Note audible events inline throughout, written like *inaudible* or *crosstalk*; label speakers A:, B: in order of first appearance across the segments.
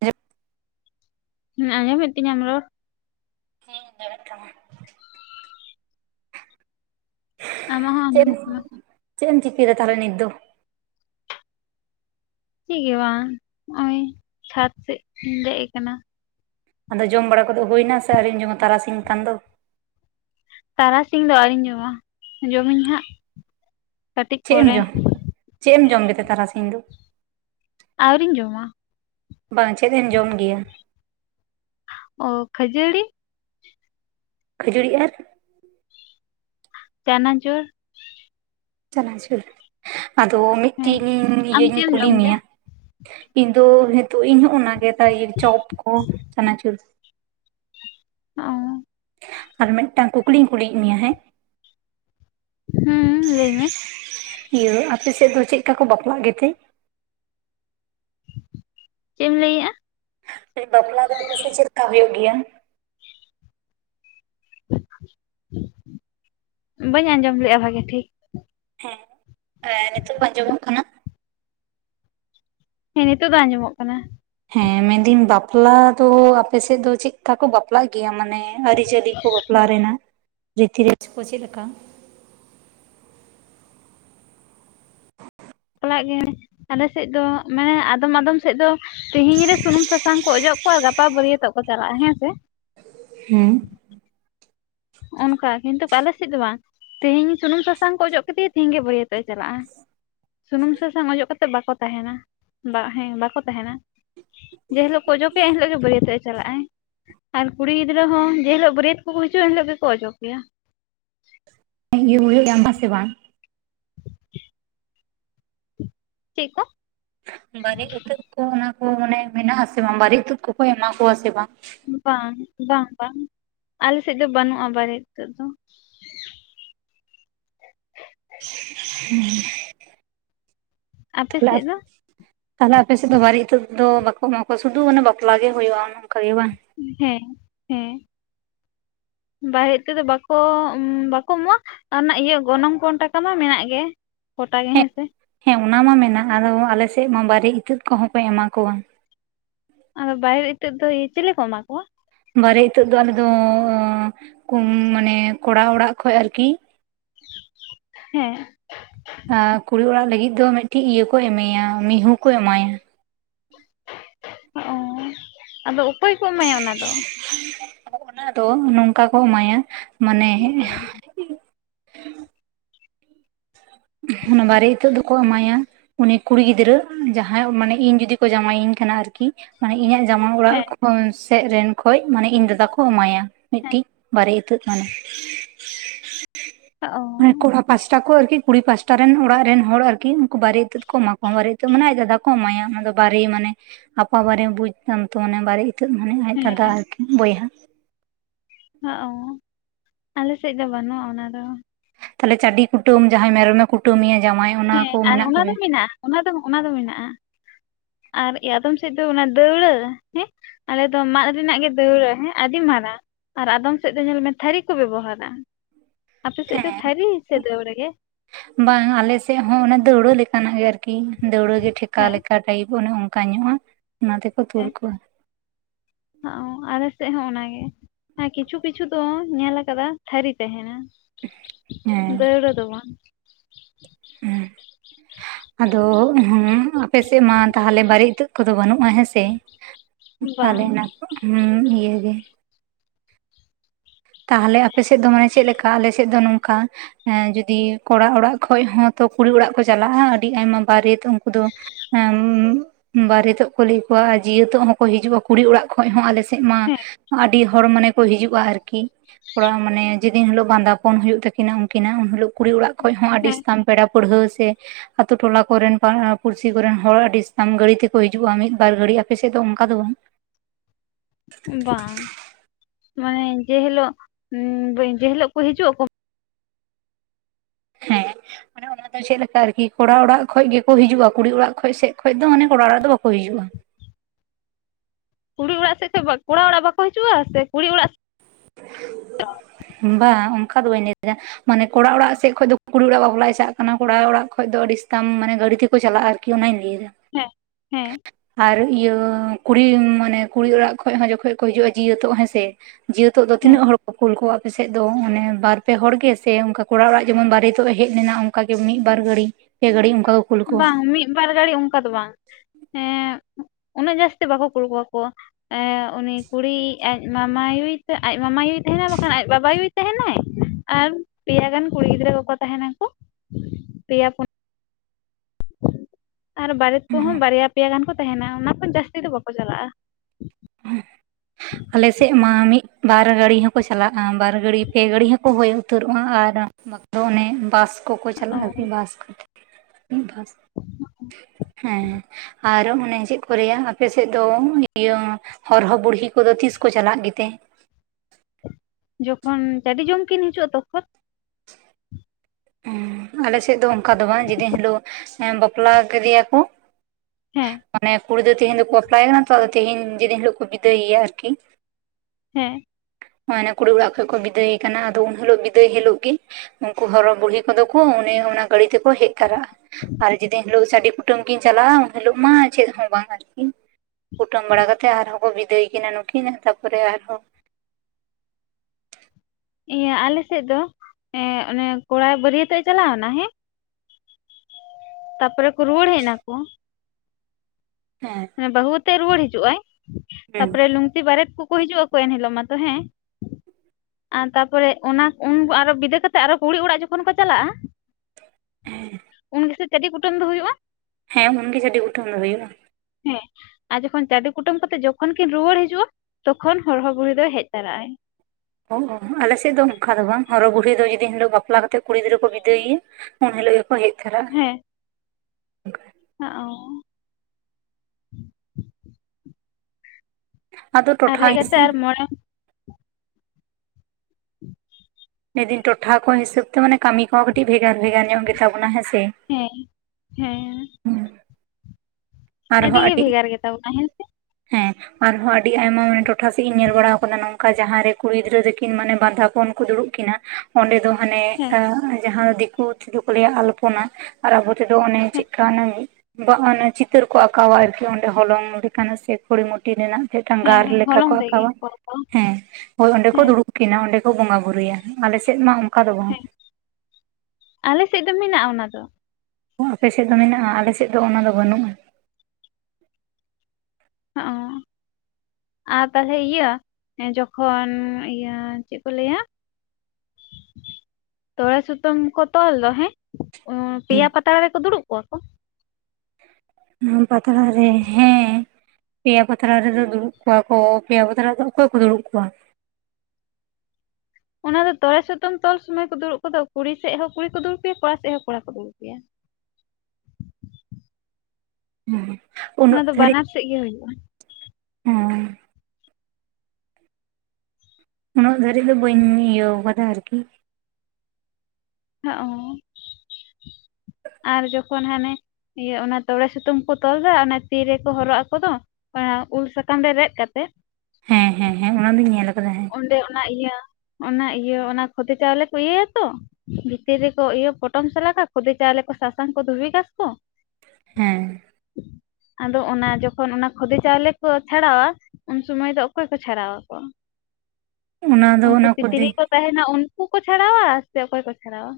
A: ᱦᱮᱸ᱾
B: ᱦᱮᱸ ᱟᱸᱡᱚᱢᱮᱫ ᱛᱤᱧᱟᱢ ᱨᱚᱲ?
A: ᱦᱮᱸ ᱫᱟᱲᱮᱠᱟᱱᱟ᱾
B: ᱟᱢᱟᱜ ᱦᱚᱸ
A: ᱪᱮᱫ ᱮᱢ
B: ᱟᱸᱡᱚᱢᱚᱜ ᱠᱟᱱᱟ
A: ᱪᱮᱫ ᱮᱢ ᱪᱤᱛᱮᱫᱟ ᱛᱟᱦᱚᱞᱮ ᱱᱤᱛᱫᱚ?
B: ᱪᱮᱫ ᱜᱮ ᱵᱟᱝ ᱱᱚᱜᱚᱭ ᱪᱷᱟᱫᱽ ᱥᱮᱫ ᱤᱧ ᱫᱮᱡ ᱟᱠᱟᱱᱟ᱾
A: ᱟᱫᱚ ᱡᱚᱢ ᱵᱟᱲᱟ ᱠᱚᱫᱚ ᱦᱩᱭᱱᱟ ᱥᱮ ᱟᱣᱨᱤᱢ ᱡᱚᱢᱟ ᱛᱟᱨᱟᱥᱤᱧ ᱠᱟᱱ ᱫᱚ᱾
B: ᱛᱟᱨᱟᱥᱤᱧ ᱫᱚ ᱟᱨᱣᱨᱤᱧ ᱡᱚᱢᱟ ᱡᱚᱢᱟᱹᱧ ᱦᱟᱸᱜ᱾ ᱠᱟᱹᱴᱤᱡ
A: ᱪᱮᱫ ᱮᱢ
B: ᱯᱚᱨᱮ
A: ᱡᱚᱢ ᱪᱮᱫ ᱮᱢ ᱡᱚᱢ ᱜᱮᱛᱮ ᱛᱟᱨᱟᱥᱤᱧ ᱫᱚ?
B: ᱟᱹᱣᱨᱤᱧ ᱡᱚᱢᱟ᱾
A: ᱵᱟᱝ ᱪᱮᱫ ᱮᱢ ᱡᱚᱢ ᱜᱮᱭᱟ?
B: ᱚ ᱠᱷᱟᱹᱡᱟᱹᱲᱤ?
A: ᱠᱷᱟᱹᱡᱟᱹᱲᱤ ᱟᱨ
B: ᱪᱟᱱᱟ ᱪᱩᱨ,
A: ᱪᱟᱱᱟᱪᱩᱨ ᱟᱫᱚ ᱢᱤᱫᱴᱤᱡ
B: ᱦᱮᱸ
A: ᱤᱧ
B: ᱟᱢ
A: ᱤᱭᱟᱹᱧ
B: ᱪᱮᱫ ᱮᱢ
A: ᱠᱩᱞᱤ
B: ᱡᱚᱢ ᱠᱮᱭᱟ
A: ᱢᱮᱭᱟ ᱤᱧ ᱫᱚ ᱱᱤᱛᱚᱜ ᱤᱧ ᱦᱚᱸ ᱚᱱᱟᱜ ᱪᱚᱯ ᱠᱚ ᱪᱟᱱᱟᱪᱩᱨ
B: ᱚᱸ᱾
A: ᱟᱨ ᱢᱤᱫᱴᱟᱝ ᱠᱩᱠᱞᱤᱧ ᱠᱩᱞᱤᱭᱮᱫ ᱢᱮᱭᱟ ᱦᱮᱸ
B: ᱦᱮᱸ ᱞᱟᱹᱭ ᱢᱮ?
A: ᱤᱭᱟᱹ ᱟᱯᱮ ᱥᱮᱫ ᱫᱚ ᱪᱮᱫ ᱞᱮᱠᱟ ᱠᱚ ᱵᱟᱯᱞᱟᱜ ᱜᱮᱛᱮ?
B: ᱪᱮᱫ ᱮᱢ ᱞᱟᱹᱭᱮᱜᱼᱟ?
A: ᱵᱟᱯᱞᱟ ᱫᱚ ᱟᱯᱮ ᱥᱮᱫ ᱪᱮᱫ ᱞᱮᱠᱟ ᱦᱩᱭᱩᱜ ᱜᱮᱭᱟ?
B: ᱵᱟᱹᱧ ᱟᱸᱡᱚᱢ ᱞᱮᱜᱼᱟ ᱵᱷᱟᱜᱮ ᱴᱷᱤᱠ᱾
A: ᱦᱮᱸ ᱮᱸᱻ ᱱᱤᱛᱚᱜ ᱟᱸᱡᱚᱢᱚᱜ ᱠᱟᱱᱟ᱾
B: ᱦᱮᱸ ᱱᱤᱛᱚᱜ ᱫᱚ ᱟᱸᱡᱚᱢᱚᱜ ᱠᱟᱱᱟ᱾
A: ᱦᱮᱸ ᱢᱮᱱᱫᱟᱹᱧ ᱵᱟᱯᱞᱟ ᱫᱚ ᱟᱯᱮᱥᱮᱫ ᱫᱚ ᱪᱮᱫᱠᱟ ᱠᱚ ᱵᱟᱯᱞᱟᱜ ᱜᱮᱭᱟ ᱢᱟᱱᱮ ᱢᱟᱱᱮ ᱟᱹᱨᱤᱪᱟᱹᱞᱤ ᱠᱚ ᱵᱟᱯᱞᱟ ᱨᱮᱱᱟᱜ ᱨᱤᱛᱤ ᱨᱮᱡᱽ ᱠᱚ ᱪᱮᱫ ᱞᱮᱠᱟ?
B: ᱵᱟᱯᱞᱟᱜ ᱜᱮ ᱟᱞᱮ ᱥᱮᱫ ᱫᱚ ᱢᱟᱱᱮ ᱟᱫᱚᱢ ᱟᱫᱚᱢ ᱥᱮᱫ ᱫᱚ ᱛᱤᱦᱤᱧ ᱨᱮ ᱥᱩᱱᱩᱢ ᱥᱟᱥᱟᱝ ᱠᱚ ᱚᱡᱚᱜ ᱠᱚᱣᱟ, ᱟᱨ ᱜᱟᱯᱟ ᱵᱟᱹᱨᱤᱭᱟᱹᱛᱚᱜ ᱠᱚ ᱪᱟᱞᱟᱜᱼᱟ ᱦᱮᱸ ᱥᱮ
A: ᱦᱩᱸ
B: ᱚᱱᱠᱟ ᱠᱤᱱᱛᱩ ᱟᱞᱮ ᱥᱮᱫ ᱫᱚ ᱵᱟᱝ ᱛᱤᱦᱤᱧ ᱥᱩᱱᱩᱢ ᱥᱟᱥᱟᱝ ᱠᱚ ᱚᱡᱚᱜ ᱠᱮᱫᱮ ᱛᱤᱦᱤᱧ ᱜᱮ ᱵᱟᱹᱨᱤᱭᱟᱹᱛᱚᱜ ᱮ ᱪᱟᱞᱟᱜᱼᱟ᱾ ᱥᱩᱱᱩᱢ ᱥᱟᱥᱟᱝ ᱚᱡᱚᱜ ᱠᱟᱛᱮᱫ ᱵᱟᱠᱚ ᱛᱟᱦᱮᱱᱟ ᱵᱟ ᱦᱮᱸ ᱵᱟᱠᱚ ᱛᱟᱦᱮᱱᱟ᱾ ᱡᱮ ᱦᱤᱞᱳᱜ ᱠᱚ ᱚᱡᱚᱜ ᱜᱮ ᱦᱤᱞᱳᱜ ᱜᱮ ᱵᱟᱨᱤᱭᱟᱹᱛᱚᱜ ᱮ ᱪᱟᱞᱟᱜᱼᱟ᱾ ᱟᱨ ᱠᱩᱲᱤ ᱜᱤᱫᱽᱨᱟᱹ ᱦᱚᱸ ᱡᱮ ᱦᱤᱞᱳᱜ ᱵᱟᱹᱨᱤᱭᱟᱹᱛᱚᱜ ᱠᱚᱠᱚ ᱦᱤᱡᱩᱜᱼᱟ, ᱮᱱᱦᱤᱞᱳᱜ ᱜᱮᱠᱚ ᱚᱡᱚᱜ ᱜᱮᱭᱟ᱾
A: *unintelligible* ᱦᱮᱸ ᱥᱮ ᱵᱟᱝ
B: *inaudible* ᱪᱮᱠᱠᱟ
A: ᱵᱟᱨᱮ ᱤᱛᱟᱹᱫ ᱠᱚ ᱚᱱᱟ ᱠᱚ ᱢᱟᱱᱮ ᱢᱮᱱᱟᱜ ᱟᱥᱮ ᱵᱟᱝ ᱵᱟᱨᱮ ᱤᱛᱟᱹᱫ ᱠᱚᱠᱚ ᱮᱢᱟ ᱠᱚᱣᱟ ᱥᱮ ᱵᱟᱝ?
B: ᱵᱟᱝ ᱵᱟᱝ ᱵᱟᱝ ᱟᱞᱮ ᱥᱮᱫ ᱫᱚ ᱵᱟᱹᱱᱩᱜᱼᱟ ᱵᱟᱨᱮ ᱤᱛᱟᱹᱫ ᱫᱚ᱾
A: ᱦᱮᱸ
B: ᱟᱯᱮ
A: ᱛᱟᱦᱞᱮ
B: ᱥᱮᱫ ᱫᱚ
A: ᱛᱟᱦᱚᱞᱮ ᱟᱯᱮ ᱥᱮᱫ ᱫᱚ ᱵᱟᱨᱮ ᱤᱛᱩᱫ ᱫᱚ ᱵᱟᱠᱚ ᱮᱢᱟ ᱠᱚᱣᱟ, ᱥᱩᱫᱷᱩ ᱢᱟᱱᱮ ᱵᱟᱯᱞᱟ ᱜᱮ ᱦᱩᱭᱩᱜᱼᱟ᱾ ᱚᱱᱮ ᱚᱱᱠᱟ ᱜᱮ ᱵᱟᱝ
B: ᱦᱮᱸ - ᱦᱮᱸ ᱵᱟᱨᱦᱮ ᱨᱮᱫᱚ ᱵᱟᱠᱚ ᱵᱟᱠᱚ ᱮᱢᱚᱜᱼᱟ ᱟᱨ ᱚᱱᱟ ᱤᱭᱟᱹ ᱜᱚᱱᱚᱝ ᱯᱚᱱ ᱴᱟᱠᱟ ᱢᱟ ᱢᱮᱱᱟᱜ ᱜᱮ, ᱜᱚᱴᱟ ᱜᱮ ᱦᱮᱸ ᱥᱮ᱾
A: ᱦᱮᱸ ᱚᱱᱟ ᱢᱟ ᱢᱮᱱᱟ ᱟᱫᱚ ᱟᱞᱮᱥᱮᱫ ᱢᱟ ᱵᱟᱨᱮ ᱤᱛᱟᱹᱜ ᱠᱚᱦᱚᱸ ᱠᱚ ᱮᱢᱟ ᱠᱚᱣᱟ᱾
B: ᱟᱫᱚ ᱵᱟᱭᱨᱮ ᱤᱛᱟᱹᱜ ᱫᱚ ᱪᱮᱞᱮ ᱠᱚ ᱮᱢᱟ ᱠᱚᱣᱟ?
A: ᱵᱟᱨᱮ ᱤᱛᱟᱹᱜ ᱫᱚ ᱟᱞᱮᱫᱚ ᱢᱟᱱᱮ ᱠᱚᱲᱟ ᱚᱲᱟᱜ ᱠᱷᱚᱡ ᱟᱨᱠᱤ
B: ᱦᱮᱸ
A: ᱟᱨ ᱠᱩᱲᱤ ᱚᱲᱟᱜ ᱞᱟᱹᱜᱤᱫ ᱫᱚ ᱢᱤᱫᱴᱤᱡ ᱤᱭᱟᱹ ᱠᱚ ᱮᱢᱮᱭᱟ, ᱢᱤᱦᱩ ᱠᱚ ᱮᱢᱟᱭᱟ᱾
B: ᱚᱸᱻ ᱟᱫᱚ ᱚᱠᱚᱭ ᱠᱚ ᱮᱢᱟᱭᱟ ᱚᱱᱟ ᱫᱚ᱾
A: ᱚᱱᱟ ᱫᱚ ᱱᱚᱝᱠᱟ ᱠᱚ ᱮᱢᱟᱭᱟ ᱢᱟᱱᱮ ᱚᱱᱟ ᱵᱟᱨᱮ ᱤᱛᱟᱹᱜ ᱫᱚᱠᱚ ᱮᱢᱟᱭᱟ ᱩᱱᱤ ᱠᱩᱲᱤ ᱜᱤᱫᱽᱨᱟᱹ ᱡᱟᱦᱟᱸᱭ ᱢᱟᱱᱮ ᱤᱧ ᱡᱩᱫᱤ ᱠᱚ ᱡᱟᱸᱣᱟᱭᱤᱧ ᱠᱟᱱᱟ ᱟᱨᱠᱤ ᱢᱟᱱᱮ ᱤᱧᱟᱹᱜ ᱡᱟᱢᱟ ᱚᱲᱟᱜ
B: ᱦᱮᱸ
A: ᱠᱷᱚᱱ ᱥᱮᱫ ᱨᱮᱱ ᱠᱷᱚᱱ ᱢᱟᱱᱮ ᱤᱧ ᱫᱟᱫᱟ ᱠᱚ ᱮᱢᱟᱭᱟ
B: ᱦᱮᱸ
A: ᱢᱤᱫᱴᱤᱡ ᱵᱟᱨᱮ ᱤᱛᱟᱹᱫ ᱢᱟᱱᱮ
B: ᱚ
A: ᱠᱚᱲᱟ ᱯᱟᱥᱴᱟ ᱠᱚ ᱟᱨᱠᱤ ᱠᱩᱲᱤ ᱯᱟᱥᱴᱟ ᱨᱮᱱ ᱚᱲᱟᱜ ᱨᱮᱱ ᱦᱚᱲ ᱟᱨᱠᱤ ᱩᱱᱠᱩ ᱵᱟᱨᱮ ᱤᱛᱟᱹᱛ ᱠᱚ ᱮᱢᱟ ᱠᱚ ᱵᱟᱨᱮ ᱤᱛᱟᱹᱜ ᱢᱟᱱᱮ ᱟᱡ ᱫᱟᱫᱟ ᱠᱚ ᱮᱢᱟᱭᱟ, ᱚᱱᱟ ᱫᱚ ᱵᱟᱨᱮ ᱢᱟᱱᱮ ᱟᱯᱟ ᱵᱟᱨᱮ ᱵᱩᱡ ᱫᱟᱢ ᱛᱚ ᱢᱟᱱᱮ ᱵᱟᱨᱮ ᱤᱛᱟᱹᱜ ᱢᱟᱱᱮ ᱟᱡ
B: ᱦᱮᱸ
A: ᱫᱟᱫᱟ
B: ᱦᱮᱸ
A: ᱟᱨᱠᱤ ᱵᱚᱭᱦᱟ᱾
B: ᱦᱚᱸᱜ-ᱚ ᱟᱞᱮ ᱥᱮᱫ ᱫᱚ ᱵᱟᱹᱱᱩᱜᱼᱟ ᱚᱱᱟ ᱫᱚ᱾
A: ᱛᱟᱦᱞᱮ ᱪᱟᱹᱰᱤ ᱠᱩᱴᱟᱹᱢ ᱡᱟᱦᱟᱸᱭ ᱢᱮᱨᱚᱢ ᱮ ᱠᱩᱴᱟᱹᱢ ᱢᱮᱭᱟ ᱡᱟᱣᱟᱭ ᱚᱱᱟ
B: ᱦᱮᱸ
A: ᱠᱚ
B: ᱟᱨ
A: ᱢᱮᱱᱟᱜ
B: ᱚᱱᱟ
A: ᱛᱚᱵᱮ?
B: ᱫᱚ ᱢᱮᱱᱟᱜᱼᱟ ᱚᱱᱟ ᱫᱚ ᱚᱱᱟ ᱫᱚ ᱢᱮᱱᱟᱜᱼᱟ ᱟᱨ ᱮ ᱟᱫᱚᱢ ᱥᱮᱫ ᱫᱚ ᱚᱱᱟ ᱫᱟᱹᱣᱲᱟᱹ ᱦᱮᱸ ᱟᱞᱮ ᱫᱚ ᱢᱟᱫ ᱨᱮᱱᱟᱜ ᱜᱮ ᱫᱟᱹᱣᱲᱟᱹ ᱦᱮᱸ ᱟᱹᱰᱤ ᱢᱟᱨᱟᱝ ᱟᱨ ᱟᱫᱚᱢ ᱥᱮᱫ ᱫᱚ ᱧᱮᱞᱢᱮ ᱛᱷᱟᱹᱨᱤ ᱠᱚ ᱵᱮᱵᱚᱦᱟᱨᱟ, ᱟᱯᱮ ᱥᱮᱫ ᱫᱚ ᱛᱷᱟᱹᱨᱤ ᱥᱮ ᱫᱟᱹᱣᱲᱟᱹ ᱜᱮ?
A: ᱵᱟᱝᱼᱟ ᱟᱞᱮᱥᱮᱫ ᱦᱚᱸ ᱚᱱᱮ ᱫᱟᱹᱣᱲᱟᱹ ᱞᱮᱠᱟᱱᱟᱜ ᱜᱮ ᱟᱨᱠᱤ ᱫᱟᱹᱣᱲᱟᱹᱜ ᱜᱮ ᱴᱷᱮᱠᱟ
B: ᱦᱮᱸ
A: ᱞᱮᱠᱟ ᱾ ᱴᱟᱭᱤᱯ ᱚᱱᱮ ᱚᱱᱠᱟ ᱧᱚᱜᱼᱟ ᱚᱱᱟ ᱛᱮᱠᱚ ᱛᱩᱞ ᱠᱚᱣᱟ ᱾
B: ᱦᱳᱜᱼᱚᱸ ᱟᱞᱮ ᱥᱮᱫ ᱦᱚᱸ ᱚᱱᱟᱜᱮ ᱾ ᱦᱮᱸ ᱠᱤᱪᱷᱩ ᱠᱤᱪᱷᱩ ᱫᱚ ᱧᱮᱞ ᱟᱠᱟᱫᱟ ᱛᱷᱟᱹᱨᱤ ᱛᱟᱦᱮᱱᱟ ᱾
A: ᱦᱮᱸ ᱾
B: ᱫᱟᱹᱣᱲᱟᱹ ᱫᱚ ᱵᱟᱝ
A: ᱦᱮᱸ ᱾ ᱟᱫᱚ ᱦᱩᱸ ᱟᱯᱮ ᱥᱮᱫ ᱢᱟ ᱛᱟᱦᱚᱞᱮ ᱵᱟᱨᱮ ᱤᱛᱟᱹᱫ ᱠᱚᱫᱚ ᱵᱟᱹᱱᱩᱜᱼᱟ ᱾ ᱦᱮᱸ ᱥᱮ
B: ᱵᱟᱝ
A: ᱛᱟᱦᱚᱞᱮ ᱚᱱᱟᱜ ᱠᱚ ᱦᱩᱸ ᱤᱭᱟ ᱜᱮ ᱾ ᱛᱟᱦᱚᱞᱮ ᱟᱯᱮ ᱥᱮᱫ ᱫᱚ ᱢᱟᱱᱮ ᱪᱮᱫ ᱞᱮᱠᱟ? ᱟᱞᱮ ᱥᱮᱫ ᱫᱚ ᱱᱚᱝᱠᱟ ᱦᱮᱸ ᱡᱚᱫᱤ ᱠᱚᱲᱟ ᱚᱲᱟᱜ ᱠᱷᱚᱡ ᱦᱚᱸᱛᱚ ᱠᱩᱲᱤ ᱚᱲᱟᱜ ᱠᱚ ᱪᱟᱞᱟᱜᱼᱟ, ᱟᱹᱰᱤ ᱟᱭᱢᱟ ᱵᱟᱨᱮᱛ ᱩᱱᱠᱩ ᱫᱚ ᱦᱮᱸ ᱵᱟᱨᱦᱮ ᱛᱚᱜ ᱠᱚ ᱞᱟᱹᱭᱮᱜ ᱠᱚᱣᱟ ᱟᱨ ᱡᱤᱭᱟᱹ ᱛᱚᱜ ᱦᱚᱸᱠᱚ ᱦᱤᱡᱩᱜᱼᱟ ᱠᱩᱲᱤ ᱚᱲᱟᱜ ᱠᱷᱚᱡ ᱦᱚᱸ ᱟᱞᱮ ᱥᱮ ᱫ ᱢᱟ
B: ᱦᱮᱸ
A: ᱟᱹᱰᱤ ᱦᱚᱲ ᱢᱟᱱᱮ ᱠᱚ ᱦᱤᱡᱩᱜᱼᱟ ᱟᱨᱠᱤ ᱾ ᱠᱚᱲᱟ ᱢᱟᱱᱮ ᱡᱮᱫᱤ ᱤᱱ ᱦᱤᱞᱳᱜ ᱵᱟᱸᱫᱟᱯᱚᱱ ᱦᱩᱭᱩᱜ ᱛᱟᱹᱠᱤᱱᱟ ᱩᱱᱠᱤᱱᱟᱜ ᱩᱱ ᱦᱤᱞᱳᱜ ᱠᱩᱲᱤ ᱚᱲᱟᱜ ᱠᱷᱚᱡ ᱦᱚᱸ ᱟᱹᱰᱤ
B: ᱦᱮᱸ
A: ᱥᱮᱛᱟᱱ ᱯᱮᱲᱟ ᱯᱟᱲᱦᱟᱹᱣ ᱥᱮ ᱟᱛᱳ ᱴᱚᱞᱟ ᱠᱚᱨᱮᱱ ᱵᱟᱝ ᱯᱩᱲᱥᱤ ᱠᱚᱨᱮᱱ ᱦᱚᱲ ᱟᱹᱰᱤ ᱥᱮᱛᱟᱢ ᱜᱟᱹᱲᱤ ᱛᱮᱠᱚ ᱦᱤᱡᱩᱜᱼᱟ, ᱢᱤᱫ-ᱵᱟᱨ ᱜᱟᱹᱲᱤ ᱟᱯᱮᱥᱮᱫ ᱫᱚ ᱚᱱᱠᱟ ᱫᱚ ᱵᱟᱝ?
B: ᱵᱟᱝ ᱢᱟᱱᱮ ᱡᱮ ᱦᱤᱞᱳᱜ ᱡᱮ ᱦᱤᱞᱳᱜ ᱠᱚ ᱦᱤᱡᱩᱜ ᱟᱠᱚ
A: ᱦᱮᱸ ᱾ ᱢᱟᱱᱮ ᱚᱱᱟ ᱫᱚ ᱪᱮᱫ ᱞᱮᱠᱟ ᱟᱨᱠᱤ ᱠᱚᱲᱟ ᱚᱲᱟᱜ ᱠᱷᱚᱡ ᱜᱮᱠᱚ ᱦᱤᱡᱩᱜᱼᱟ, ᱠᱩᱲᱤ ᱚᱲᱟᱜ ᱠᱷ ᱥᱮᱡ ᱠᱷᱚᱡ ᱫᱚ ᱢᱟᱱᱮ ᱠᱚᱲᱟ ᱚᱲᱟᱜ ᱫᱚ ᱵᱟᱠᱚ ᱦᱤᱡᱩᱜᱼᱟ ᱾
B: ᱠᱩᱲᱤ ᱚᱲᱟᱜ ᱥᱮᱫ ᱠᱷᱚᱱ ᱠᱚᱲᱟ ᱚᱲᱟᱜ ᱵᱟᱠᱚ ᱦᱤᱡᱩᱜᱼᱟ ᱥᱮ ᱠᱩᱲᱤ ᱚᱲᱟᱜ ᱥᱮᱫ
A: ᱵᱟᱝ ᱚᱱᱠᱟ ᱫᱚ ᱵᱟᱹᱧ ᱞᱟᱹᱭᱟᱮᱫ ᱛᱟᱦᱮᱱᱟ ᱢᱟᱱᱮ ᱠᱚᱲᱟ ᱚᱲᱟᱜ ᱥᱮᱫ ᱠᱷᱚᱡ ᱠᱩᱲᱤ ᱚᱲᱟᱜ ᱵᱟᱯᱞᱟᱭ ᱪᱟᱜ ᱠᱟᱱᱟ, ᱠᱚᱲᱟ ᱚᱲᱟᱜ ᱠᱷᱚᱡ ᱫᱚ ᱟᱹᱰᱤ ᱥᱟᱛᱟᱢ ᱢᱟᱱᱮ ᱜᱟᱹᱰᱤ ᱛᱮᱠᱚ ᱪᱟᱞᱟᱜ ᱟᱨ ᱠᱤ ᱚᱱᱟᱧ ᱞᱟᱹᱭᱮᱫᱟ ᱾
B: ᱦᱮᱸ ᱦᱮᱸ ᱾
A: ᱟᱨ ᱤᱭᱟᱹ ᱠᱩᱲᱤ ᱢᱟᱱᱮ ᱠᱩᱲᱤ ᱚᱲᱟᱜ ᱠᱷᱚᱱ ᱦᱚᱸ ᱡᱚᱠᱷᱚᱱ ᱠᱚ ᱦᱤᱡᱩᱜᱼᱟ ᱡᱤᱣᱟᱛᱚᱜ ᱦᱮᱸ ᱥᱮ ᱾ ᱡᱤᱣᱟᱛᱚᱜ ᱫᱚ
B: ᱦᱮᱸ
A: ᱛᱤᱱᱟᱹᱜ ᱦᱚᱲ ᱠᱚ ᱠᱩᱞ ᱠᱚᱣᱟ? ᱟᱯᱮᱥᱮᱫ ᱫᱚ ᱚᱱᱮ ᱵᱟᱨ ᱯᱮ ᱦᱚᱲ ᱜᱮ ᱥᱮ ᱚᱱᱠᱟ ᱠᱚᱲᱟ ᱚᱲᱟᱜ ᱡᱮᱢᱚᱱ ᱵᱟᱨᱮᱛᱚᱜ ᱮ ᱦᱮᱡ ᱞᱮᱱᱟ ᱚᱱᱠᱟᱟᱜ ᱜᱮ ᱢᱤᱫ ᱵᱟᱨ ᱜᱷᱟᱹᱲᱤ? ᱪᱮ ᱜᱟᱹᱰᱤ ᱚᱱᱠᱟ ᱠᱩᱞ ᱠᱚᱣᱟ
B: ᱵᱟᱝ ᱢᱤᱫ ᱵᱟᱨ ᱜᱟᱹᱲᱤ ᱚᱱᱠᱟ ᱫᱚ ᱵᱟᱝ, ᱮᱸ ᱩᱱᱟᱹᱜ ᱡᱟᱹᱥᱛᱤ ᱵᱟᱠᱚ ᱠᱩᱞ ᱠᱚᱣᱟᱠᱚ ᱾ ᱮ ᱩᱱᱤ ᱠᱩᱲᱤ ᱟᱡ ᱢᱟᱢᱟᱭ ᱟᱭᱩ, ᱟᱡ ᱢᱟᱢᱟᱭ ᱟᱛᱩ ᱛᱟᱦᱮᱱᱟ, ᱵᱟᱠᱷᱟᱱ ᱟᱡ ᱵᱟᱵᱟᱭ ᱩᱭᱩ ᱛᱟᱦᱮᱱᱟᱭ ᱟᱨ ᱯᱮᱭᱟ ᱜᱟᱱ ᱠᱩᱲᱤ ᱜᱤᱫᱽᱨᱟᱹ ᱠᱚᱠᱚ ᱛᱟᱦᱮᱱᱟᱠᱚ, ᱯᱮᱭᱟ ᱯᱩᱱ ᱟᱨ ᱵᱟᱨᱮᱛ ᱠᱚᱦᱚᱸ ᱵᱟᱨᱭᱟ ᱯᱮᱭᱟ ᱜᱟᱱ ᱠᱚ ᱛᱟᱦᱮᱱᱟ, ᱚᱱᱟ ᱠᱚ ᱡᱟᱹᱥᱛᱤ ᱫᱚ ᱵᱟᱠᱚ ᱪᱟᱞᱟᱜᱼᱟ ᱾
A: ᱦᱮᱸ ᱟᱞᱮ ᱥᱮᱫ ᱢᱟ ᱢᱤᱫ ᱵᱟᱨ ᱜᱟᱹᱲᱤ ᱦᱚᱸᱠᱚ ᱪᱟᱞᱟᱜᱼᱟ, ᱵᱟᱨ ᱜᱟᱹᱲᱤ ᱯᱮ ᱜᱟᱹᱲᱤ ᱦᱚᱸᱠᱚ ᱦᱚ ᱩᱛᱟᱹᱨᱚᱜᱼᱟ ᱟᱨ ᱵᱟᱝ ᱫᱚ ᱩᱱᱤ ᱵᱟᱥ ᱠᱚᱠᱚ
B: ᱚ
A: ᱪᱟᱞᱟᱜ ᱠᱤ ᱵᱟᱥ ᱠᱚᱛᱮ ᱵᱟᱥ ᱦᱮᱸ ᱟᱨ ᱚᱱᱮ ᱪᱮᱫ ᱠᱚ ᱨᱮᱭᱟᱜ ᱟᱯᱮᱥᱮᱫ ᱫᱚ ᱤᱭᱟᱹ ᱦᱚᱨᱦᱚ ᱵᱩᱲᱦᱤ ᱠᱚᱫᱚ ᱛᱤᱥ ᱠᱚ ᱪᱟᱞᱟᱜ ᱜᱮᱛᱮ?
B: ᱡᱚᱠᱷᱚᱱ ᱪᱟᱹᱰᱤ ᱡᱚᱢ ᱠᱤᱱ ᱦᱤᱡᱩᱜᱼᱟ ᱛᱚᱠᱷᱚᱱ
A: ᱟᱞᱮ ᱥᱮᱫ ᱫᱚ ᱚᱱᱠᱟ ᱫᱚ ᱵᱟᱝ, ᱡᱮᱫᱤᱱ ᱦᱤᱞᱳᱜ ᱵᱟᱯᱞᱟ ᱠᱮᱫᱮᱭᱟ ᱠᱚ
B: ᱦᱮᱸ ᱾
A: ᱢᱟᱱᱮ ᱠᱩᱲᱤ ᱫᱚ ᱛᱮᱦᱮᱧ ᱫᱚᱠᱚ ᱵᱟᱯᱞᱟᱭᱮ ᱠᱟᱱᱟ ᱛᱚ, ᱟᱫᱚ ᱛᱮᱦᱤᱧ ᱡᱮᱫᱤᱱ ᱦᱤᱞᱳᱜ ᱠᱚ ᱵᱤᱫᱟᱹᱭᱮᱭᱟ ᱟᱨᱠᱤ
B: ᱦᱮᱸ ᱾
A: ᱢᱟᱱᱮ ᱠᱩᱲᱤ ᱚᱲᱟᱜ ᱠᱷᱚᱡ ᱠᱚ ᱵᱤᱫᱟᱹᱭᱮ ᱠᱟᱱᱟ, ᱟᱫᱚ ᱩᱱ ᱦᱤᱞᱳᱜ ᱵᱤᱫᱟᱹᱭ ᱦᱤᱞᱳᱜ ᱜᱮ ᱩᱱᱠᱩ ᱦᱚᱨᱚ ᱵᱩᱲᱦᱤ ᱠᱚᱫᱚ ᱠᱚ ᱩᱱᱤ ᱚᱱᱟ ᱜᱟᱹᱰᱤ ᱛᱮᱠᱚ ᱦᱮᱡ ᱛᱮᱟᱨᱟᱜᱼᱟ, ᱟᱨ ᱡᱩᱫᱤ ᱦᱤᱞᱚᱜ ᱪᱟᱰᱤ ᱠᱩᱴᱟᱹᱢ ᱠᱤᱱ ᱪᱟᱞᱟᱜᱼᱟ, ᱩᱱ ᱦᱤᱞᱳᱜ ᱢᱟ ᱪᱮᱫ ᱦᱚᱸ ᱵᱟᱝ ᱟᱨᱠᱤ ᱠᱩᱴᱟᱹᱢ ᱵᱟᱲᱟ ᱠᱟᱛᱮᱫ ᱟᱨᱦᱚᱸ ᱠᱚ ᱵᱤᱫᱟᱹᱭ ᱠᱤᱱᱟ ᱱᱩᱠᱤᱱ ᱟᱨ ᱛᱟᱯᱚᱨᱮ ᱟᱨᱦᱚᱸ
B: ᱤᱭᱟᱹ ᱟᱞᱮᱥᱮᱫ ᱫᱚ ᱮᱸ ᱚᱱᱮ ᱠᱚᱲᱟ ᱵᱟᱹᱨᱭᱟᱹᱛᱚᱜ ᱮ ᱪᱟᱞᱟᱣ ᱱᱟ ᱦᱮᱸ ᱛᱯᱚᱨᱮ ᱠᱚ ᱨᱩᱣᱟᱲ ᱦᱮᱡ ᱱᱟ ᱠᱚ,
A: ᱦᱮᱸ᱾
B: ᱦᱮᱸ ᱵᱟᱹᱦᱩ ᱟᱛᱮᱜ ᱨᱩᱣᱟᱹᱲ ᱦᱤᱡᱩᱜ ᱟᱭ
A: ᱦᱩᱸ
B: ᱛᱟᱯᱚᱨᱮ ᱞᱩᱝᱛᱤ ᱵᱟᱨᱮᱛ ᱠᱚᱠᱚ ᱦᱤᱡᱩᱜᱼᱟ ᱠᱚ ᱮᱱᱦᱤᱞᱳ ᱢᱟᱛᱚ ᱦᱮᱸ᱾ ᱟᱨ ᱛᱟᱯᱚᱨᱮ ᱚᱱᱟ ᱩᱱ ᱟᱨᱚ ᱵᱤᱫᱟᱹ ᱠᱟᱛᱮᱜ ᱟᱨᱚ ᱠᱩᱲᱤ ᱚᱲᱟᱜ ᱡᱚᱠᱷᱚᱱ ᱠᱚ ᱪᱟᱞᱟᱜᱼᱟ ᱩᱱ ᱜᱮᱥᱮ ᱪᱟᱹᱰᱷᱤ ᱠᱩᱴᱟᱹᱢ ᱫᱚ ᱦᱩᱭᱩᱜᱼᱟ?
A: ᱦᱮᱸ ᱩᱱᱜᱮ ᱪᱟᱹᱰᱤ ᱠᱩᱴᱟᱹᱢ ᱫᱚ ᱦᱩᱭᱩᱜᱼᱟ᱾
B: ᱦᱮᱸ ᱟᱨ ᱡᱚᱠᱷᱚᱱ ᱪᱟᱹᱰᱤ ᱠᱩᱴᱟᱹᱢ ᱠᱟᱛᱮᱜ ᱡᱚᱠᱷᱚᱱ ᱠᱤᱱ ᱨᱩᱣᱟᱹᱲ ᱦᱤᱡᱩᱜᱼᱟ ᱛᱚᱠᱷᱚᱱ ᱦᱚᱨᱦᱚ ᱵᱩᱲᱦᱤ ᱫᱚ ᱦᱮᱡ ᱛᱚᱨᱟᱜᱼᱟᱭ᱾
A: ᱚ ᱚ ᱟᱞᱮᱥᱮᱫ ᱫᱚ ᱚᱝᱠᱟ ᱫᱚ ᱵᱟᱝ ᱦᱚᱨᱚᱦᱚ ᱫᱚ ᱡᱩᱫᱤᱱ ᱦᱤᱞᱳᱜ ᱵᱟᱯᱞᱟ ᱠᱟᱛᱮᱫ ᱠᱩᱲᱤ ᱜᱤᱫᱽᱨᱟᱹ ᱠᱚ ᱵᱤᱫᱟᱹᱭ ᱭᱟ ᱩᱱ ᱦᱤᱞᱳᱜ ᱜᱮᱠᱚ ᱦᱮᱡ ᱛᱟᱨᱟᱜ
B: ᱦᱚᱸᱜᱼᱚ᱾
A: ᱟᱫᱚ
B: ᱟᱨ
A: ᱴᱚᱴᱷᱟ
B: ᱦᱮᱡ
A: ᱦᱤᱸᱥ
B: ᱠᱟᱛᱮ ᱟᱨ ᱢᱚᱬᱮ
A: ᱞᱮ ᱫᱤᱧ ᱴᱚᱴᱷᱟ ᱠᱚ ᱦᱤᱥᱟᱹᱵ ᱛᱮ ᱢᱟᱱᱮ ᱠᱟᱹᱢᱤ ᱠᱚᱦᱚᱸ ᱠᱟᱹᱴᱤᱡ ᱵᱷᱮᱜᱟᱨ ᱵᱷᱮᱜᱟᱨ ᱧᱚᱜ ᱜᱮᱛᱟᱵᱚᱱᱟ ᱦᱮᱸᱥᱮ᱾
B: ᱦᱮᱸ ᱦᱮᱸ᱾
A: ᱟᱨᱦᱚᱸ
B: ᱟᱹᱰᱤᱜᱮ
A: ᱟᱹᱰᱤ
B: ᱵᱷᱮᱜᱟᱨ ᱜᱮᱛᱟᱵᱚᱱᱟ ᱦᱮᱸᱥᱮ?
A: ᱦᱮᱸ᱾ ᱟᱨᱦᱚᱸ ᱟᱹᱰᱤ ᱟᱭᱢᱟ ᱢᱟᱱᱮ ᱴᱚᱴᱷᱟ ᱥᱮᱫ ᱤᱧ ᱧᱮᱞ ᱵᱟᱲᱟ ᱠᱟᱱᱟ ᱱᱚᱝᱠᱟ ᱡᱟᱦᱟᱸᱨᱮ ᱠᱩᱲᱤ ᱜᱤᱫᱽᱨᱟᱹ ᱛᱤᱠᱤᱱ ᱢᱟᱱᱮ ᱵᱟᱸᱫᱷᱟᱯᱚᱱ ᱫᱩᱲᱩᱵ ᱠᱤᱱᱟ ᱚᱸᱰᱮ ᱫᱚ ᱦᱟᱸᱱᱮ
B: ᱦᱮᱸ
A: ᱡᱟᱦᱟᱸ ᱫᱤᱠᱩ ᱛᱤᱫᱩ ᱠᱚ ᱞᱮᱭᱟ ᱟᱞᱯᱚᱱᱟ ᱟᱨ ᱟᱵᱚ ᱛᱮᱫᱚ ᱚᱱᱮ
B: ᱦᱮᱸ
A: ᱪᱮᱫᱠᱟᱱᱟᱜ ᱫᱟᱜ ᱢᱟᱱᱮ ᱪᱤ ᱪᱤᱛᱟᱹᱨ ᱠᱚ ᱟᱸᱠᱟᱣᱟ ᱟᱨᱠᱤ ᱚᱸᱰᱮ ᱦᱚᱞᱚᱝ ᱞᱮᱠᱟᱱᱟᱜ ᱥᱮ ᱠᱷᱚᱲᱤᱢᱚᱴᱤ ᱨᱮᱱᱟᱜ᱾ ᱪᱮᱫᱪᱚᱝ
B: ᱦᱮᱸ
A: ᱜᱟᱨ
B: ᱦᱮᱸ
A: ᱞᱮᱠᱟ ᱠᱚ
B: ᱦᱚᱞᱚᱝ ᱛᱮᱜᱮ
A: ᱟᱠᱟᱣᱟ
B: ᱠᱚ
A: ᱦᱮᱸ ᱦᱳᱭ ᱚᱸᱰᱮ ᱠᱚ
B: ᱦᱮᱸ
A: ᱫᱩᱲᱩᱵ ᱠᱤᱱᱟ ᱚᱸᱰᱮ ᱠᱚ ᱵᱚᱸᱜᱟ ᱵᱩᱨᱩᱭᱟ, ᱟᱞᱮᱥᱮᱫ ᱢᱟ ᱚᱝᱠᱟ ᱫᱚ ᱵᱟᱝ᱾
B: ᱦᱮᱸ ᱟᱞᱮ ᱥᱮᱫ ᱫᱚ ᱢᱮᱱᱟᱜᱼᱟ ᱚᱱᱟ ᱫᱚ᱾
A: ᱚ ᱟᱯᱮ ᱥᱮᱫ ᱫᱚ ᱢᱮᱱᱟᱜᱼᱟ? ᱟᱞᱮ ᱥᱮᱫ ᱫᱚ ᱚᱱᱟᱫᱚ ᱵᱟᱹᱱᱩᱜᱼᱟ᱾
B: ᱦᱚᱸᱜᱼᱚ᱾ ᱟᱨ ᱛᱟᱦᱚᱞᱮ ᱤᱭᱟᱹ ᱮᱸ ᱡᱚᱠᱷᱚᱱ ᱤᱭᱟᱹ ᱪᱮᱫ ᱠᱚ ᱞᱟᱹᱭᱟ
A: *inaudible*
B: ᱛᱚᱲᱮ ᱥᱩᱛᱟᱹᱢ ᱠᱚ ᱛᱚᱞ ᱫᱚ ᱦᱮᱸ ᱚᱸ ᱯᱮᱭᱟ ᱯᱟᱛᱲᱟ ᱨᱮᱠᱚ ᱫᱩᱲᱩᱵ ᱠᱚᱜᱣᱟ ᱠᱚ᱾
A: ᱦᱚᱸ ᱯᱟᱛᱲᱟ ᱨᱮ ᱦᱮᱸ᱾ ᱯᱮᱭᱟ ᱯᱟᱛᱲᱟ ᱨᱮᱫᱚ ᱫᱩᱲᱩᱵ ᱠᱚᱣᱟ ᱠᱚ, ᱯᱮᱭᱟ ᱯᱟᱛᱲᱟ ᱨᱮᱫᱚ ᱚᱠᱚᱭ ᱠᱚ ᱫᱩᱲᱩᱵ ᱠᱚᱣᱟ?
B: ᱚᱱᱟ ᱫᱚ ᱛᱚᱲᱮ ᱥᱩᱛᱢ ᱛᱚᱞ ᱥᱚᱢᱚᱭ ᱠᱚ ᱫᱩᱲᱩᱵ ᱠᱚᱫᱚ ᱠᱩᱲᱤ ᱥᱮᱜ ᱦᱚᱸ ᱠᱩᱲᱤ ᱠᱚ ᱫᱩᱲᱩᱵᱯᱮᱭᱟ, ᱠᱚᱲᱟ ᱥᱮᱡ ᱦᱚᱸ ᱠᱚᱲᱟ ᱠᱚ ᱫᱩᱲᱩᱵᱯᱮᱭᱟ᱾
A: ᱦᱩᱸ᱾
B: ᱚᱱᱟ ᱫᱚ ᱵᱟᱱᱟᱨ ᱥᱮᱫ ᱜᱮ ᱦᱩᱭᱩᱜᱼᱟ᱾
A: ᱚᱸ᱾ ᱩᱱᱟᱹᱜ ᱫᱷᱟᱹᱨᱤᱡ ᱫᱚ ᱵᱟᱹᱧ ᱤᱭᱟᱹ ᱠᱟᱫᱟ ᱟᱨᱠᱤ᱾
B: ᱦᱟᱜᱼᱚ ᱟᱨ ᱡᱚᱠᱷᱚᱱ ᱦᱟᱸᱱᱮ ᱤᱭᱟᱹ ᱚᱱᱟ ᱛᱚᱲᱮ ᱥᱩᱛᱟᱹᱢ ᱠᱚ ᱛᱚᱞ ᱫᱚ ᱚᱱᱟ ᱛᱤᱨᱮᱠᱚ ᱦᱚᱨᱚᱜ ᱟᱠᱚ ᱫᱚ, ᱚᱱᱟ ᱩᱞ ᱥᱟᱠᱟᱢ ᱨᱮ ᱨᱮᱫ ᱠᱟᱛᱮᱜ
A: ᱦᱮᱸ ᱦᱮᱸ ᱦᱮᱸ ᱚᱱᱟ ᱫᱚᱧ ᱧᱮᱞ ᱠᱟᱫᱟ ᱦᱮᱸ᱾
B: ᱚᱸᱰᱮ ᱚᱱᱟ ᱤᱭᱟᱹ ᱚᱱᱟ ᱤᱭᱟᱹ ᱚᱱᱟ ᱠᱷᱚᱫᱮ ᱪᱟᱣᱞᱮ ᱠᱚ ᱤᱭᱟᱹᱭᱟ ᱛᱚ, ᱵᱷᱤᱛᱤᱨ ᱨᱮᱠᱚ ᱤᱭᱟᱹ ᱯᱚᱴᱚᱢ ᱥᱟᱞᱟᱜᱟ ᱠᱷᱚᱫᱮ ᱪᱟᱣᱞᱮ ᱠᱚ ᱥᱟᱥᱟᱝ ᱠᱚ ᱫᱷᱩᱵᱤ ᱜᱷᱟᱥ ᱠᱚ,
A: ᱦᱮᱸ
B: ᱟᱫᱚ ᱚᱱᱟ ᱡᱚᱠᱷᱚᱱ ᱚᱱᱟ ᱠᱷᱚᱫᱮ ᱪᱟᱣᱞᱮ ᱠᱚ ᱪᱷᱟᱲᱟᱣᱟ ᱩᱱ ᱥᱚᱢᱟᱹᱭ ᱫᱚ ᱚᱠᱚᱭ ᱠᱚ ᱪᱷᱟᱲᱟᱣ ᱟᱠᱚ
A: ᱚᱱᱟ ᱫᱚ
B: ᱩᱱᱠᱩ
A: ᱚᱱᱟ
B: ᱛᱤᱛᱨᱤ
A: ᱠᱷᱚᱫᱮ
B: ᱠᱚ ᱛᱟᱦᱮᱱᱟ ᱩᱱᱠᱩ ᱠᱚ ᱪᱷᱟᱲᱟᱣᱟ ᱥᱮ ᱚᱠᱚᱭ ᱠᱚ ᱪᱷᱟᱲᱟᱣᱟ?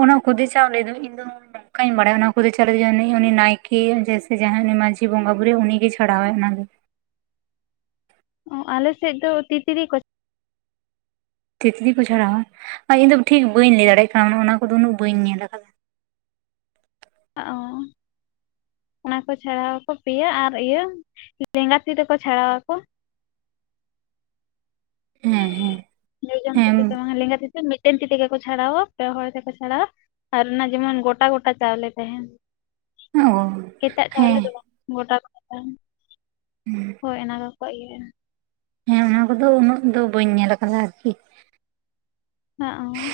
A: ᱚᱱᱟ ᱠᱷᱩᱫᱮ ᱪᱟᱣᱞ ᱫᱚ ᱤᱧ ᱫᱚ ᱱᱚᱝᱠᱟᱧ ᱵᱟᱲᱟᱭᱟ ᱚᱱᱟ ᱠᱚᱫᱚ ᱪᱟᱞᱣᱞᱮ ᱡᱟᱝ ᱩᱱᱤ ᱱᱟᱭᱠᱮ ᱡᱮᱭᱥᱮ ᱡᱟᱦᱟᱸᱭ ᱩᱱᱤ ᱢᱟᱹᱡᱷᱤ ᱵᱚᱸᱜᱟ ᱵᱩᱨᱩᱳ ᱩᱱᱤᱜᱮᱭ ᱪᱷᱟᱲᱟᱣᱟᱭ ᱚᱱᱟ ᱫᱚ
B: ᱚ ᱟᱞᱮᱥᱮᱫ ᱫᱚ ᱛᱤᱛᱨᱤ ᱠᱚ
A: ᱛᱤᱛᱨᱤ ᱠᱚ ᱪᱷᱟᱲᱟᱣᱟ ᱟᱨ ᱤᱧᱫᱚ ᱴᱷᱤᱠ ᱵᱟᱹᱧ ᱞᱟᱹᱭ ᱫᱟᱲᱮᱭᱟᱜ ᱠᱟᱱᱟ ᱚᱱᱟ ᱠᱚᱫᱚ ᱩᱱᱟᱹᱜ ᱵᱟᱹᱧ ᱧᱮᱞ ᱟᱠᱟᱫᱟ᱾
B: ᱚ ᱚᱱᱟ ᱠᱚ ᱪᱷᱟᱲᱟᱟᱣ ᱟᱠᱚ ᱯᱮᱭᱟ ᱟᱨ ᱤᱭᱟᱹ ᱞᱮᱸᱜᱟ ᱛᱤ ᱛᱮᱠᱚ ᱪᱷᱟᱲᱟᱟᱣ ᱟᱠᱚ
A: ᱦᱮᱸ
B: ᱞᱮᱭᱟᱢ
A: ᱦᱮᱸ
B: ᱞᱮᱸᱜᱟ ᱛᱤᱛᱮ ᱢᱤᱫᱴᱮᱱ ᱛᱤ ᱛᱮᱜᱮ ᱠᱚ ᱪᱷᱟᱲᱟᱣᱟ ᱯᱮ ᱦᱚᱲ ᱛᱮᱠᱚ ᱪᱷᱟᱲᱟᱣᱟ ᱟᱨ ᱚᱱᱟ ᱡᱮᱢᱚᱱ ᱜᱚᱴᱟ- ᱜᱚᱴᱟ ᱪᱟᱣᱞᱮ ᱛᱟᱦᱮᱱ
A: ᱚᱦᱚ
B: ᱮᱴᱟᱜ ᱪᱟᱣᱞᱮ ᱫᱚ ᱵᱟᱝ ᱜᱚᱴᱟ- ᱜᱚᱴᱟ ᱛᱟᱦᱮᱱᱟ ᱦᱳᱭ ᱚᱱᱟ ᱠᱚᱠᱚ ᱤᱭᱟᱹᱭᱟ
A: ᱦᱮᱸ ᱚᱱᱟ ᱠᱚᱫᱚ ᱩᱱᱟᱹᱜ ᱫᱚ ᱵᱟᱹᱧ ᱧᱮᱞ ᱠᱟᱫᱟ ᱟᱨᱠᱤ
B: ᱦᱟᱜ-ᱦᱚᱸ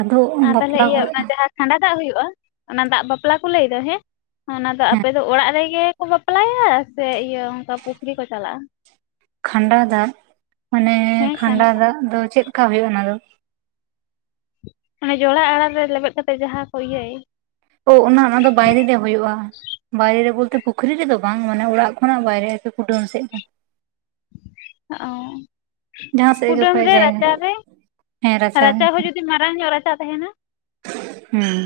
A: ᱟᱫᱚ
B: ᱟᱨ ᱛᱟᱦᱚᱞᱮ
A: ᱵᱟᱯᱞᱟ
B: ᱤᱭᱟᱹ
A: ᱠᱚᱨᱮ
B: ᱚᱱᱟ ᱡᱟᱦᱟᱸ ᱠᱷᱟᱸᱰᱟ ᱫᱟᱜ ᱦᱩᱭᱩᱜᱼᱟ ᱚᱱᱟ ᱫᱟᱜ ᱵᱟᱯᱞᱟ ᱠᱚ ᱞᱟᱹᱭ ᱫᱟ ᱦᱮᱸ ᱚᱱᱟ ᱫᱚ
A: ᱦᱮᱸ
B: ᱟᱯᱮ ᱫᱚ ᱚᱲᱟᱜ ᱨᱮᱜᱮ ᱠᱚ ᱵᱟᱯᱞᱟᱭᱟ ᱥᱮ ᱤᱭᱟᱹ ᱚᱱᱠᱟ ᱯᱩᱠᱷᱨᱤ ᱠᱚ ᱪᱟᱞᱟᱜᱼᱟ᱾
A: ᱠᱷᱟᱱᱰᱟ ᱫᱟᱜ ᱢᱟᱱᱮ
B: ᱦᱮᱸ ᱠᱷᱟᱸᱰᱟ
A: ᱠᱷᱟᱱᱰᱟ ᱫᱟᱜ ᱫᱚ ᱪᱮᱫᱠᱟ ᱦᱩᱭᱩᱜᱼᱟ ᱚᱱᱟ ᱫᱚ?
B: ᱚᱱᱮ ᱡᱚᱲᱟ ᱟᱸᱨᱟᱸᱬ ᱨᱮ ᱞᱮᱵᱮᱫ ᱠᱟᱛᱮ ᱡᱟᱦᱟᱸ ᱠᱚ ᱤᱭᱟᱹᱭ
A: ᱚ ᱚᱱᱟ, ᱚᱱᱟ ᱫᱚ ᱵᱟᱭᱨᱮ ᱨᱮ ᱦᱩᱭᱩᱜᱼᱟ᱾ ᱵᱟᱭᱨᱮ ᱵᱚᱞᱛᱮ ᱯᱩᱠᱷᱨᱤ ᱨᱮᱫᱚ ᱵᱟᱝ ᱢᱟᱱᱮ ᱚᱲᱟᱜ ᱠᱷᱚᱱᱟᱜ ᱵᱟᱭᱨᱮ ᱟᱨᱠᱤ ᱠᱩᱰᱟᱹᱢ ᱥᱮᱫ ᱨᱮ
B: ᱚ
A: ᱡᱟᱦᱟᱸ ᱥᱮᱫ ᱜᱮ
B: ᱠᱩᱰᱟᱹᱢ
A: ᱚᱠᱚᱭᱟᱜ
B: ᱨᱮ
A: ᱡᱟᱭᱜᱟ
B: ᱨᱟᱪᱟ ᱨᱮ
A: ᱦᱮᱸ
B: ᱨᱟᱪᱟ
A: ᱨᱮ
B: ᱦᱚᱸ ᱡᱩᱫᱤ ᱢᱟᱨᱟᱝ ᱧᱚᱜ ᱨᱟᱪᱟ ᱛᱟᱦᱮᱱᱟ
A: ᱦᱮᱸ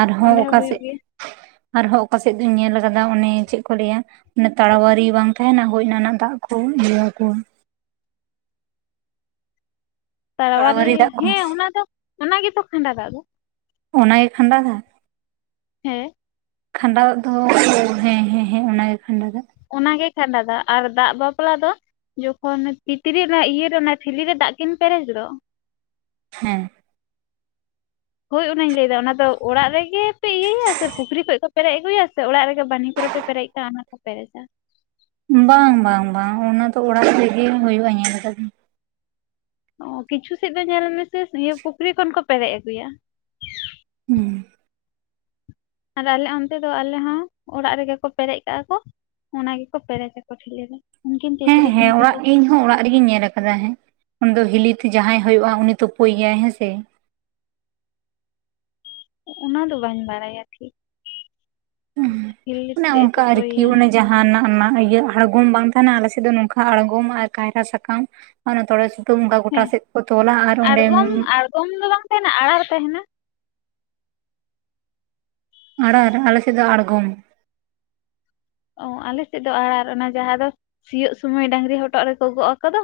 A: ᱟᱨᱦᱚᱸ
B: ᱚᱸᱰᱮ ᱦᱚᱸ
A: ᱚᱠᱟ
B: ᱦᱩᱭᱩᱜ
A: ᱥᱮᱫ
B: ᱜᱮᱭᱟ
A: ᱟᱨᱦᱚᱸ ᱚᱠᱟᱥᱮᱫ ᱫᱚᱧ ᱧᱮᱞ ᱠᱟᱫᱟ ᱚᱱᱮ ᱪᱮᱫ ᱠᱚ ᱞᱟᱹᱭᱟ ᱮ ᱛᱟᱲᱣᱟᱨᱤ ᱵᱟᱝ ᱛᱟᱦᱮᱱᱟ ᱦᱳᱭ ᱚᱱᱟ ᱨᱮᱱᱟᱜ ᱫᱟᱜ ᱠᱚ ᱤᱭᱟᱹ ᱟᱠᱚ
B: ᱛᱟᱲᱣᱟᱨᱤ
A: ᱛᱟᱲᱟᱣᱟᱨᱤ ᱫᱟᱜ ᱠᱚ
B: ᱦᱮᱸ ᱚᱱᱟ ᱫᱚ ᱚᱱᱟᱜᱮᱛᱚ ᱠᱷᱟᱸᱰᱟ ᱫᱟᱜ ᱫᱚ
A: ᱚᱱᱟᱜᱮ ᱠᱷᱟᱸᱰᱟ ᱫᱟᱜ
B: ᱦᱮᱸ
A: ᱠᱷᱟᱸᱰᱟ ᱫᱚ ᱦᱮᱸᱻᱦᱮᱸᱻᱦᱮᱸ ᱚᱱᱟᱜᱮ ᱠᱷᱟᱸᱰᱟ ᱫᱟᱜ
B: ᱚᱱᱟᱜᱮ ᱠᱷᱟᱸᱰᱟ ᱫᱟᱜ ᱟᱨ ᱫᱟᱜ ᱵᱟᱯᱞᱟ ᱫᱚ? ᱡᱚᱠᱷᱚᱱ ᱛᱤᱛᱨᱤ ᱚᱱᱟ ᱤᱭᱟᱹᱨᱮ ᱚᱱᱟ ᱴᱷᱤᱞᱤ ᱨᱮ ᱫᱟᱜ ᱠᱤᱱ ᱯᱮᱨᱮᱡ ᱫᱚ
A: ᱦᱮᱸ
B: ᱦᱳᱭ ᱚᱱᱟᱧ ᱞᱟᱹᱭᱫᱟ ᱚᱱᱟ ᱫᱚ ᱚᱲᱟᱜ ᱨᱮᱜᱮ ᱯᱮ ᱤᱭᱟᱹᱭᱟ ᱥᱮ ᱯᱩᱠᱷᱨᱤ ᱠᱷᱚᱡ ᱠᱚ ᱯᱮᱨᱮᱡ ᱟᱹᱜᱩᱭᱟ ᱥᱮ ᱚᱲᱟᱜ ᱨᱮᱜᱮ ᱵᱟᱱᱦᱤ ᱠᱚᱨᱮ ᱯᱮᱨᱮᱡ ᱠᱟᱜ-ᱟ ᱚᱱᱟ ᱠᱚ ᱯᱮᱨᱮᱡᱟ
A: ᱵᱟᱝ-ᱵᱟᱝ-ᱵᱟᱝ ᱚᱱᱟ ᱫᱚ ᱚᱲᱟᱜ ᱨᱮᱜᱮ ᱦᱩᱭᱩᱜᱼᱟ ᱧᱮᱞ ᱟᱠᱟᱫᱟᱹᱧ
B: ᱚ ᱠᱤᱪᱷᱩ ᱥᱮᱫ ᱫᱚ ᱧᱮᱞ ᱢᱮᱥᱮ ᱤᱭᱟᱹ ᱯᱩᱠᱷᱨᱤ ᱠᱷᱚᱱ ᱠᱚ ᱯᱮᱨᱮᱡ ᱟᱹᱜᱩᱭᱟ
A: ᱦᱮᱸ
B: ᱟᱨ ᱟᱞᱮ ᱚᱱᱛᱮ ᱫᱚ ᱟᱞᱮ ᱦᱚᱸ ᱚᱲᱟᱜ ᱨᱮᱜᱮ ᱠᱚ ᱯᱮᱨᱮᱡ ᱠᱟᱜᱼᱟ ᱠᱚ ᱚᱱᱟ ᱜᱮᱠᱚ ᱯᱮᱨᱮᱡᱟᱠᱚ ᱴᱷᱤᱞᱤ ᱨᱮ ᱩᱱᱠᱤᱱ ᱛᱤᱛᱨᱤ ᱠᱤᱱ
A: ᱦᱮᱸᱻᱦᱮᱸ ᱚᱲᱟᱜ
B: ᱯᱮᱨᱮᱡ
A: ᱤᱧ ᱦᱚᱸ ᱚᱲᱟᱜ ᱨᱮᱜᱤᱧ ᱧᱮᱞ ᱦᱮᱸ ᱩᱱ ᱫᱚ ᱦᱤᱞᱤᱛ ᱡᱟᱦᱟᱸᱭ ᱦᱩᱭᱩᱜᱼᱟ ᱩᱱᱤ ᱛᱳᱯᱳᱭᱮᱭᱟᱭ ᱦᱮᱸ ᱥᱮ
B: ᱚᱱᱟ ᱫᱚ ᱵᱟᱹᱧ ᱵᱟᱲᱟᱭᱟ ᱴᱷᱤᱠ ᱦᱤᱞᱤᱛ
A: ᱚᱱᱮ
B: ᱛᱮᱜ ᱮ
A: ᱚᱱᱠᱟ ᱟᱨᱠᱤ
B: ᱛᱳᱯᱳᱭᱭᱟ
A: ᱚᱱᱮ ᱡᱟᱦᱟᱱᱟᱜ ᱚᱱᱟ ᱤᱭᱟᱹ ᱟᱬᱜᱚᱢ ᱵᱟᱝ ᱛᱟᱦᱮᱱᱟ ᱟᱞᱮ ᱥᱮᱫ ᱫᱚ ᱱᱚᱝᱠᱟ ᱟᱬᱜᱚᱢ ᱟᱨ ᱠᱟᱭᱨᱟ ᱥᱟᱠᱟᱢ ᱚᱱᱮ ᱛᱚᱲᱮ ᱥᱩᱛᱟᱹᱢ ᱚᱱᱠᱟ ᱜᱚᱴᱟ ᱥᱮᱫ ᱠᱚ ᱛᱚᱞᱟ ᱟᱨ ᱚᱸᱰᱮ
B: ᱜᱚᱢ ᱫᱚ ᱵᱟᱝ ᱛᱟᱦᱮᱱᱟ ᱟᱲᱟᱨ ᱛᱟᱦᱮᱱᱟ᱾
A: ᱟᱲᱟᱨᱮ ᱟᱞᱮ ᱥᱮᱫ ᱫᱚ ᱟᱬᱜᱚᱢ᱾
B: ᱚ ᱟᱞᱮ ᱥᱮᱫ ᱫᱚ ᱟᱲᱟᱨ ᱚᱱᱟ ᱡᱟᱦᱟᱸ ᱫᱚ ᱥᱤᱭᱳᱜ ᱥᱚᱢᱚᱭ ᱰᱟᱝᱨᱤ ᱦᱚᱴᱚᱜ ᱨᱮᱠᱚ ᱜᱚᱜᱼᱟ ᱠᱚᱫᱚ᱾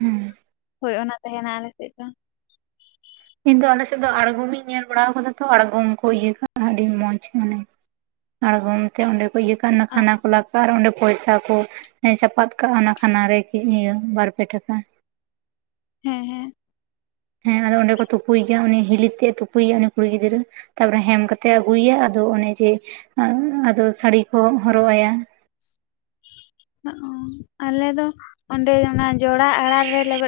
A: ᱦᱮᱸ
B: ᱦᱳᱭ ᱚᱱᱟ ᱛᱟᱦᱮᱱᱟ ᱟᱞᱮ ᱥᱮᱫ ᱫᱚ᱾
A: ᱤᱧ ᱫᱚ ᱟᱞᱮᱥᱮᱫ ᱫᱚ ᱟᱬᱜᱚᱢᱤᱧ ᱧᱮᱞ ᱵᱟᱲᱟ ᱠᱟᱫᱟ ᱛᱚ᱾ ᱟᱲᱜᱚᱢ ᱠᱚ ᱤᱭᱟᱹ ᱠᱟᱫᱟ, ᱟᱹᱰᱤ ᱢᱚᱸᱡᱽ ᱢᱟᱱᱮ ᱟᱲᱜᱚᱢ ᱛᱮ ᱚᱸᱰᱮ ᱠᱚ ᱤᱭᱟᱹ ᱠᱟᱜᱼᱟ,
B: ᱚ
A: ᱠᱷᱟᱱᱟ ᱠᱚ ᱞᱟ ᱠᱟᱜᱼᱟ ᱟᱨ ᱚᱸᱰᱮ ᱯᱚᱭᱥᱟ ᱠᱚ᱾ ᱪᱟᱯᱟᱫ ᱠᱟᱜᱼᱟ᱾ ᱚᱱᱟ ᱠᱷᱟᱱᱟ ᱨᱮ ᱤᱭᱟᱹ ᱵᱟᱨ ᱯᱮ ᱴᱟᱠᱟ᱾
B: ᱦᱮᱸ ᱦᱮᱸ᱾
A: ᱦᱮᱸ ᱟᱫᱚ ᱚᱸᱰᱮ ᱠᱚ ᱛᱩᱯᱩᱭᱮᱭᱟ, ᱩᱱᱤ ᱦᱤᱞᱤᱛ ᱛᱮᱜ ᱛᱩᱯᱩᱭᱮᱭᱟ ᱩᱱᱤ ᱠᱩᱲᱤ ᱜᱤᱫᱽᱨᱟᱹ᱾ ᱛᱟᱨᱯᱚᱨᱮ ᱦᱮᱢ ᱠᱟᱛᱮᱜ ᱟᱹᱜᱩᱭᱮᱭᱟ ᱟᱫᱚ ᱚᱱᱮ ᱡᱮ ᱟᱫᱚ ᱥᱟᱹᱲᱤ ᱠᱚ ᱦᱚᱨᱚᱜ ᱟᱭᱟ᱾
B: ᱟᱞᱮ ᱫᱚ ᱚᱸᱰᱮ ᱚᱱᱟ ᱡᱚᱲᱟ ᱟᱲᱟᱨ ᱨᱮ ᱞᱮᱵᱮᱫ